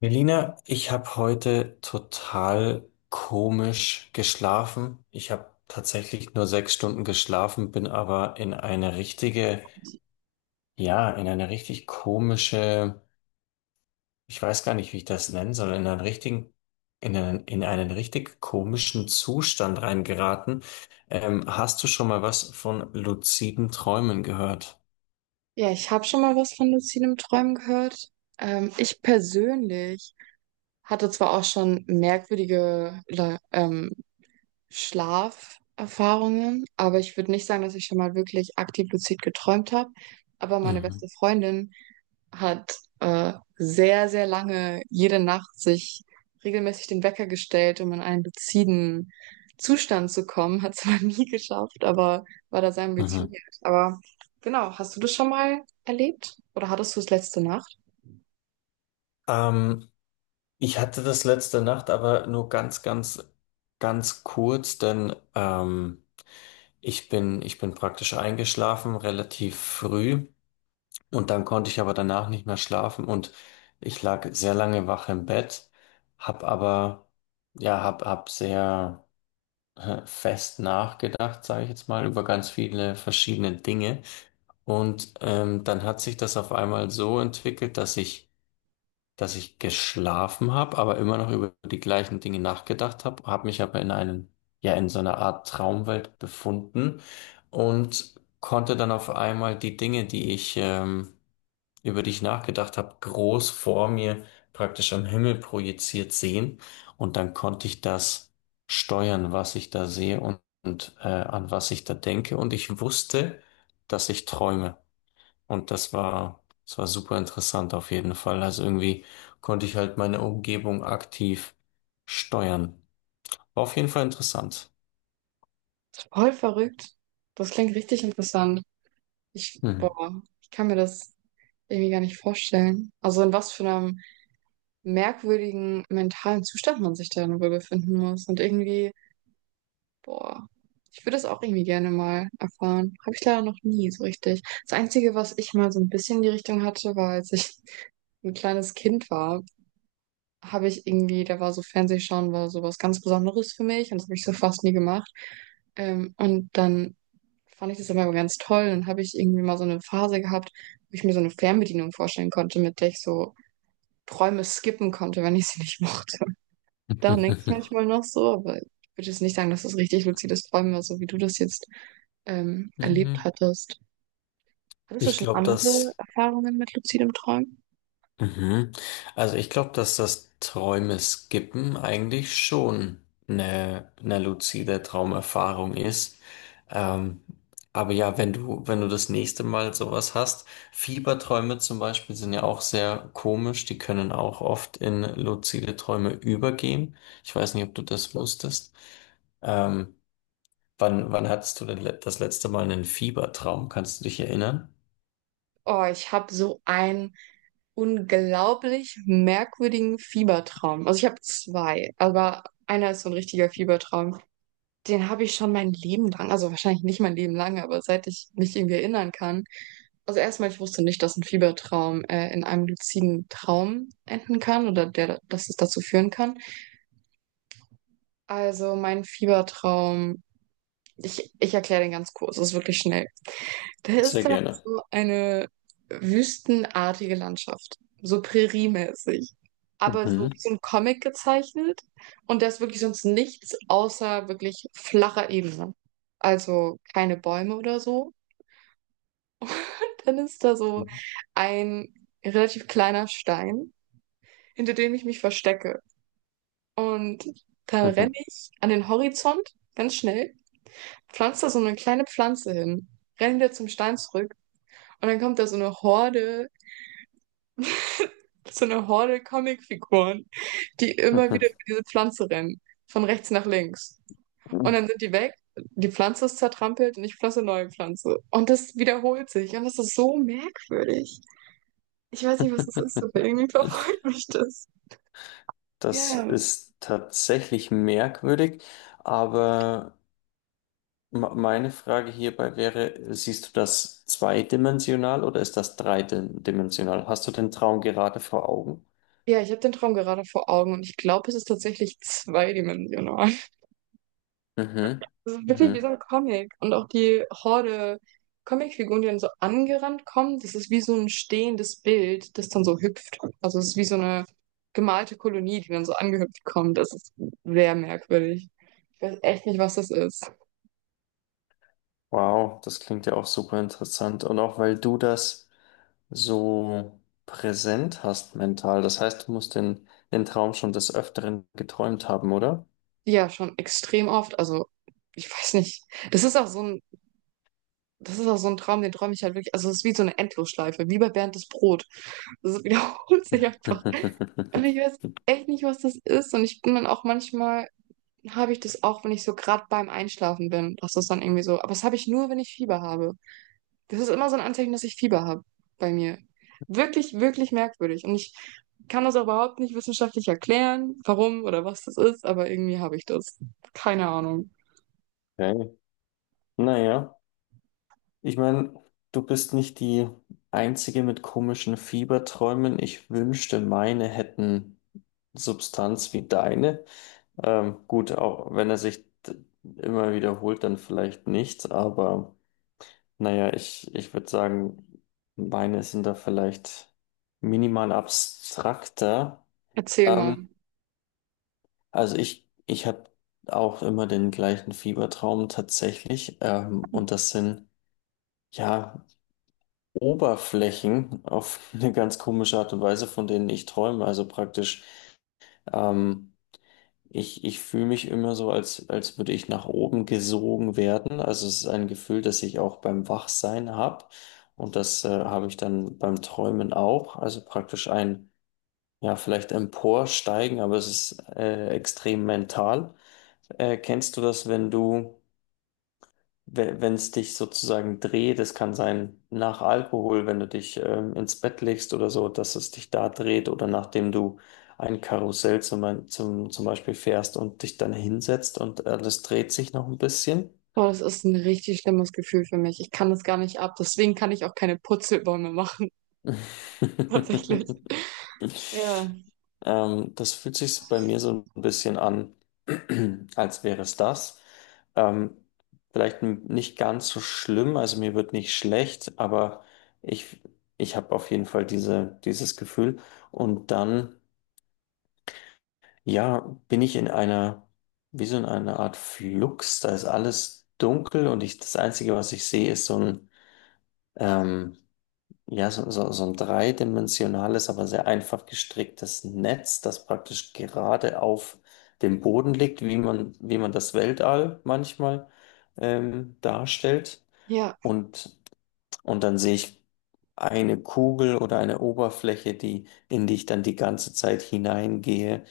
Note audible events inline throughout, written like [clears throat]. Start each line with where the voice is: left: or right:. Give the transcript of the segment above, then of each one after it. left: Melina, ich habe heute total komisch geschlafen. Ich habe tatsächlich nur 6 Stunden geschlafen, bin aber in eine richtig komische, ich weiß gar nicht, wie ich das nennen soll, in einen richtig komischen Zustand reingeraten. Hast du schon mal was von luziden Träumen gehört?
right: Ja, ich habe schon mal was von luzidem Träumen gehört. Ich persönlich hatte zwar auch schon merkwürdige oder Schlaferfahrungen, aber ich würde nicht sagen, dass ich schon mal wirklich aktiv luzid geträumt habe. Aber meine
left: Mhm.
right: beste Freundin hat sehr, sehr lange jede Nacht sich regelmäßig den Wecker gestellt, um in einen luziden Zustand zu kommen. Hat zwar [laughs] nie geschafft, aber war da sehr
left: Mhm.
right: ambitioniert. Aber genau, hast du das schon mal erlebt? Oder hattest du es letzte Nacht?
left: Ähm, Ich hatte das letzte Nacht, aber nur ganz kurz, denn ich bin praktisch eingeschlafen, relativ früh, und dann konnte ich aber danach nicht mehr schlafen und ich lag sehr lange wach im Bett, hab aber, ja, hab, hab sehr fest nachgedacht, sage ich jetzt mal, über ganz viele verschiedene Dinge. Und dann hat sich das auf einmal so entwickelt, dass ich geschlafen habe, aber immer noch über die gleichen Dinge nachgedacht habe, habe mich aber in einen, ja, in so einer Art Traumwelt befunden und konnte dann auf einmal die Dinge, über die ich nachgedacht habe, groß vor mir praktisch am Himmel projiziert sehen. Und dann konnte ich das steuern, was ich da sehe und an was ich da denke. Und ich wusste, dass ich träume. Und das war super interessant auf jeden Fall. Also irgendwie konnte ich halt meine Umgebung aktiv steuern. War auf jeden Fall interessant.
right: Voll verrückt. Das klingt richtig interessant. Ich,
left: Hm.
right: boah, ich kann mir das irgendwie gar nicht vorstellen. Also in was für einem merkwürdigen mentalen Zustand man sich dann wohl befinden muss. Und irgendwie, boah, ich würde das auch irgendwie gerne mal erfahren. Habe ich leider noch nie so richtig. Das Einzige, was ich mal so ein bisschen in die Richtung hatte, war, als ich [laughs] ein kleines Kind war, habe ich irgendwie, da war so Fernsehschauen war so was ganz Besonderes für mich und das habe ich so fast nie gemacht. Und dann fand ich das immer ganz toll. Dann habe ich irgendwie mal so eine Phase gehabt, wo ich mir so eine Fernbedienung vorstellen konnte, mit der ich so Träume skippen konnte, wenn ich sie nicht [laughs] mochte. Daran denke ich
left: [laughs]
right: manchmal noch so, aber ich würde jetzt nicht sagen, dass das richtig luzides Träumen war, so wie du das jetzt erlebt hattest. Hattest du
left: Ich
right: schon
left: glaube,
right: andere
left: das.
right: Erfahrungen mit luzidem Träumen?
left: Mhm. Also ich glaube, dass das Träume skippen eigentlich schon eine luzide Traumerfahrung ist. Ähm, aber ja, wenn du das nächste Mal sowas hast, Fieberträume zum Beispiel sind ja auch sehr komisch, die können auch oft in luzide Träume übergehen. Ich weiß nicht, ob du das wusstest. Ähm, wann hattest du denn das letzte Mal einen Fiebertraum? Kannst du dich erinnern?
right: Oh, ich habe so einen unglaublich merkwürdigen Fiebertraum. Also ich habe zwei, aber einer ist so ein richtiger Fiebertraum. Den habe ich schon mein Leben lang, also wahrscheinlich nicht mein Leben lang, aber seit ich mich irgendwie erinnern kann. Also erstmal, ich wusste nicht, dass ein Fiebertraum in einem luziden Traum enden kann oder der, dass es dazu führen kann. Also mein Fiebertraum, ich erkläre den ganz kurz, es ist wirklich schnell. Das ist
left: Sehr
right: dann
left: gerne.
right: so eine wüstenartige Landschaft, so präriemäßig, aber so
left: Mhm.
right: wie so ein Comic gezeichnet, und da ist wirklich sonst nichts außer wirklich flacher Ebene. Also keine Bäume oder so. Dann ist da so ein relativ kleiner Stein, hinter dem ich mich verstecke. Und dann renne ich an den Horizont ganz schnell, pflanze da so eine kleine Pflanze hin, renne wieder zum Stein zurück, und dann kommt da so eine Horde Comicfiguren, die immer wieder über diese Pflanze rennen, von rechts nach links. Und dann
left: [laughs]
right: sind die weg, die Pflanze ist zertrampelt und ich pflanze neue Pflanze. Und das wiederholt sich und das ist so merkwürdig. Ich weiß nicht, was das ist, aber irgendwie verfolgt mich das.
left: Das
right: Ja,
left: ist tatsächlich merkwürdig, aber meine Frage hierbei wäre, siehst du das zweidimensional oder ist das dreidimensional? Hast du den Traum gerade vor Augen?
right: ja, ich habe den Traum gerade vor Augen und ich glaube, es ist tatsächlich zweidimensional.
left: Mhm.
right: Das ist wirklich wie so
left: Mhm.
right: ein Comic. Und auch die Horde Comicfiguren, die dann so angerannt kommen, das ist wie so ein stehendes Bild, das dann so hüpft. Also es ist wie so eine gemalte Kolonie, die dann so angehüpft kommt. Das ist sehr merkwürdig. Ich weiß echt nicht, was das ist.
left: Wow, das klingt ja auch super interessant. Und auch weil du das so präsent hast mental, das heißt, du musst den Traum schon des Öfteren geträumt haben, oder?
right: Ja, schon extrem oft. Also ich weiß nicht. Das ist auch so ein, das ist auch so ein Traum, den träume ich halt wirklich. Also es ist wie so eine Endlosschleife, wie bei Bernd das Brot. Das [laughs] wiederholt sich einfach.
left: [laughs]
right: Und ich weiß echt nicht, was das ist. Und ich bin dann auch manchmal, habe ich das auch, wenn ich so gerade beim Einschlafen bin, dass das dann irgendwie so. Aber das habe ich nur, wenn ich Fieber habe. Das ist immer so ein Anzeichen, dass ich Fieber habe bei mir. Wirklich, wirklich merkwürdig. Und ich kann das auch überhaupt nicht wissenschaftlich erklären, warum oder was das ist, aber irgendwie habe ich das. Keine Ahnung.
left: Okay. Naja. Ich meine, du bist nicht die Einzige mit komischen Fieberträumen. Ich wünschte, meine hätten Substanz wie deine. Gut, auch wenn er sich immer wiederholt, dann vielleicht nicht. Aber naja, ich würde sagen, meine sind da vielleicht minimal abstrakter.
right: Erzähl mal.
left: Ähm, also ich habe auch immer den gleichen Fiebertraum tatsächlich. Und das sind, ja. Oberflächen auf [laughs] eine ganz komische Art und Weise, von denen ich träume. Also praktisch, ähm, ich fühle mich immer so, als würde ich nach oben gesogen werden. Also es ist ein Gefühl, das ich auch beim Wachsein habe. Und das habe ich dann beim Träumen auch. Also praktisch ein, ja, vielleicht emporsteigen, aber es ist, extrem mental. Kennst du das, wenn du wenn es dich sozusagen dreht, es kann sein nach Alkohol, wenn du dich ins Bett legst oder so, dass es dich da dreht oder nachdem du ein Karussell zum Beispiel fährst und dich dann hinsetzt und alles dreht sich noch ein bisschen.
right: Boah, das ist ein richtig schlimmes Gefühl für mich. Ich kann das gar nicht ab. Deswegen kann ich auch keine Purzelbäume machen, [laughs] tatsächlich.
left: [laughs]
right: Ja.
left: Das fühlt sich bei mir so ein bisschen an, [clears throat] als wäre es das. Ähm, vielleicht nicht ganz so schlimm, also mir wird nicht schlecht, aber ich, ich habe auf jeden Fall dieses Gefühl. Und dann, ja, bin ich in einer, wie so in einer Art Flux, da ist alles dunkel und ich, das Einzige, was ich sehe, ist so ein, ähm, so ein dreidimensionales, aber sehr einfach gestricktes Netz, das praktisch gerade auf dem Boden liegt, wie man das Weltall manchmal darstellt.
right: Ja,
left: Und und dann sehe ich eine Kugel oder eine Oberfläche, die, in die ich dann die ganze Zeit hineingehe,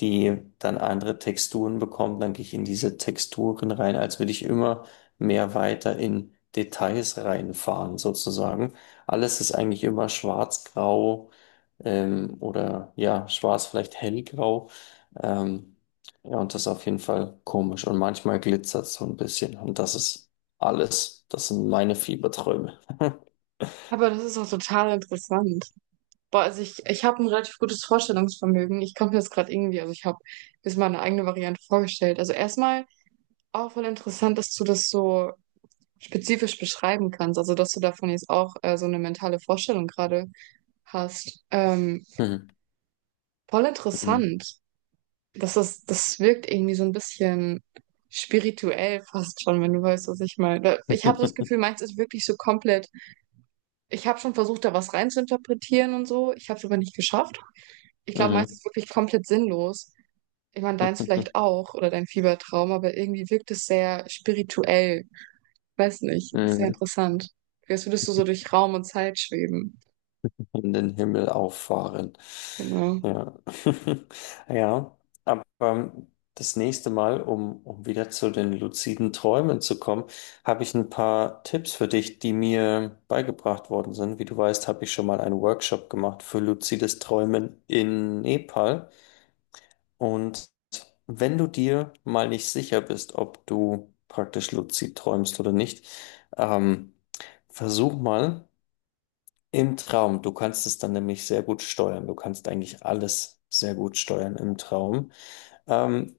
left: die dann andere Texturen bekommt. Dann gehe ich in diese Texturen rein, als würde ich immer mehr weiter in Details reinfahren, sozusagen. Alles ist eigentlich immer schwarz-grau, oder ja, schwarz, vielleicht hellgrau. Ähm, ja, und das ist auf jeden Fall komisch. Und manchmal glitzert es so ein bisschen. Und das ist alles. Das sind meine Fieberträume.
right: aber das ist auch total interessant. Boah, also ich habe ein relativ gutes Vorstellungsvermögen. Ich komme jetzt gerade irgendwie, also ich habe mir mal eine eigene Variante vorgestellt. Also erstmal auch voll interessant, dass du das so spezifisch beschreiben kannst. Also dass du davon jetzt auch so eine mentale Vorstellung gerade hast.
left: Mhm.
right: Voll interessant. Das ist, das wirkt irgendwie so ein bisschen spirituell fast schon, wenn du weißt, was ich meine. Da- Ich habe das Gefühl,
left: [laughs]
right: meins ist wirklich so komplett. Ich habe schon versucht, da was reinzuinterpretieren und so. Ich habe es aber nicht geschafft. Ich
left: Mhm.
right: glaube, meins
left: Mhm.
right: ist wirklich komplett sinnlos. Ich meine, deins vielleicht auch oder dein Fiebertraum, aber irgendwie wirkt es sehr spirituell. Weiß nicht, sehr interessant. Als würdest du so durch Raum und Zeit schweben.
left: In den Himmel auffahren.
right: Genau.
left: Ja. [laughs] Ja, aber das nächste Mal, um wieder zu den luziden Träumen zu kommen, habe ich ein paar Tipps für dich, die mir beigebracht worden sind. Wie du weißt, habe ich schon mal einen Workshop gemacht für luzides Träumen in Nepal. Und wenn du dir mal nicht sicher bist, ob du praktisch luzid träumst oder nicht, ähm, versuch mal im Traum. Du kannst es dann nämlich sehr gut steuern. Du kannst eigentlich alles sehr gut steuern im Traum. Ähm,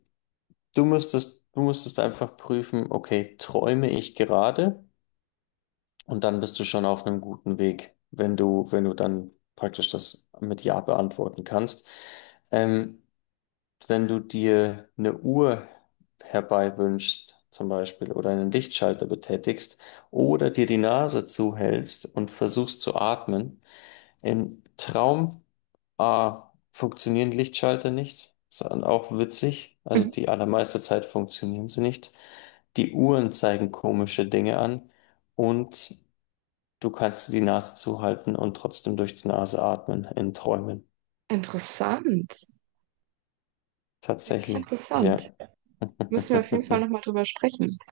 left: du müsstest einfach prüfen, okay, träume ich gerade? Und dann bist du schon auf einem guten Weg, wenn du dann praktisch das mit Ja beantworten kannst. Ähm, wenn du dir eine Uhr herbeiwünschst, zum Beispiel, oder einen Lichtschalter betätigst, oder dir die Nase zuhältst und versuchst zu atmen, im Traum A, funktionieren Lichtschalter nicht, sondern auch witzig, also die
right: [laughs]
left: allermeiste Zeit funktionieren sie nicht. Die Uhren zeigen komische Dinge an und du kannst dir die Nase zuhalten und trotzdem durch die Nase atmen in Träumen.
right: Interessant. Richtig
left: Tatsächlich,
right: interessant.
left: ja.
right: Müssen wir auf jeden Fall nochmal
left: [laughs]
right: drüber sprechen.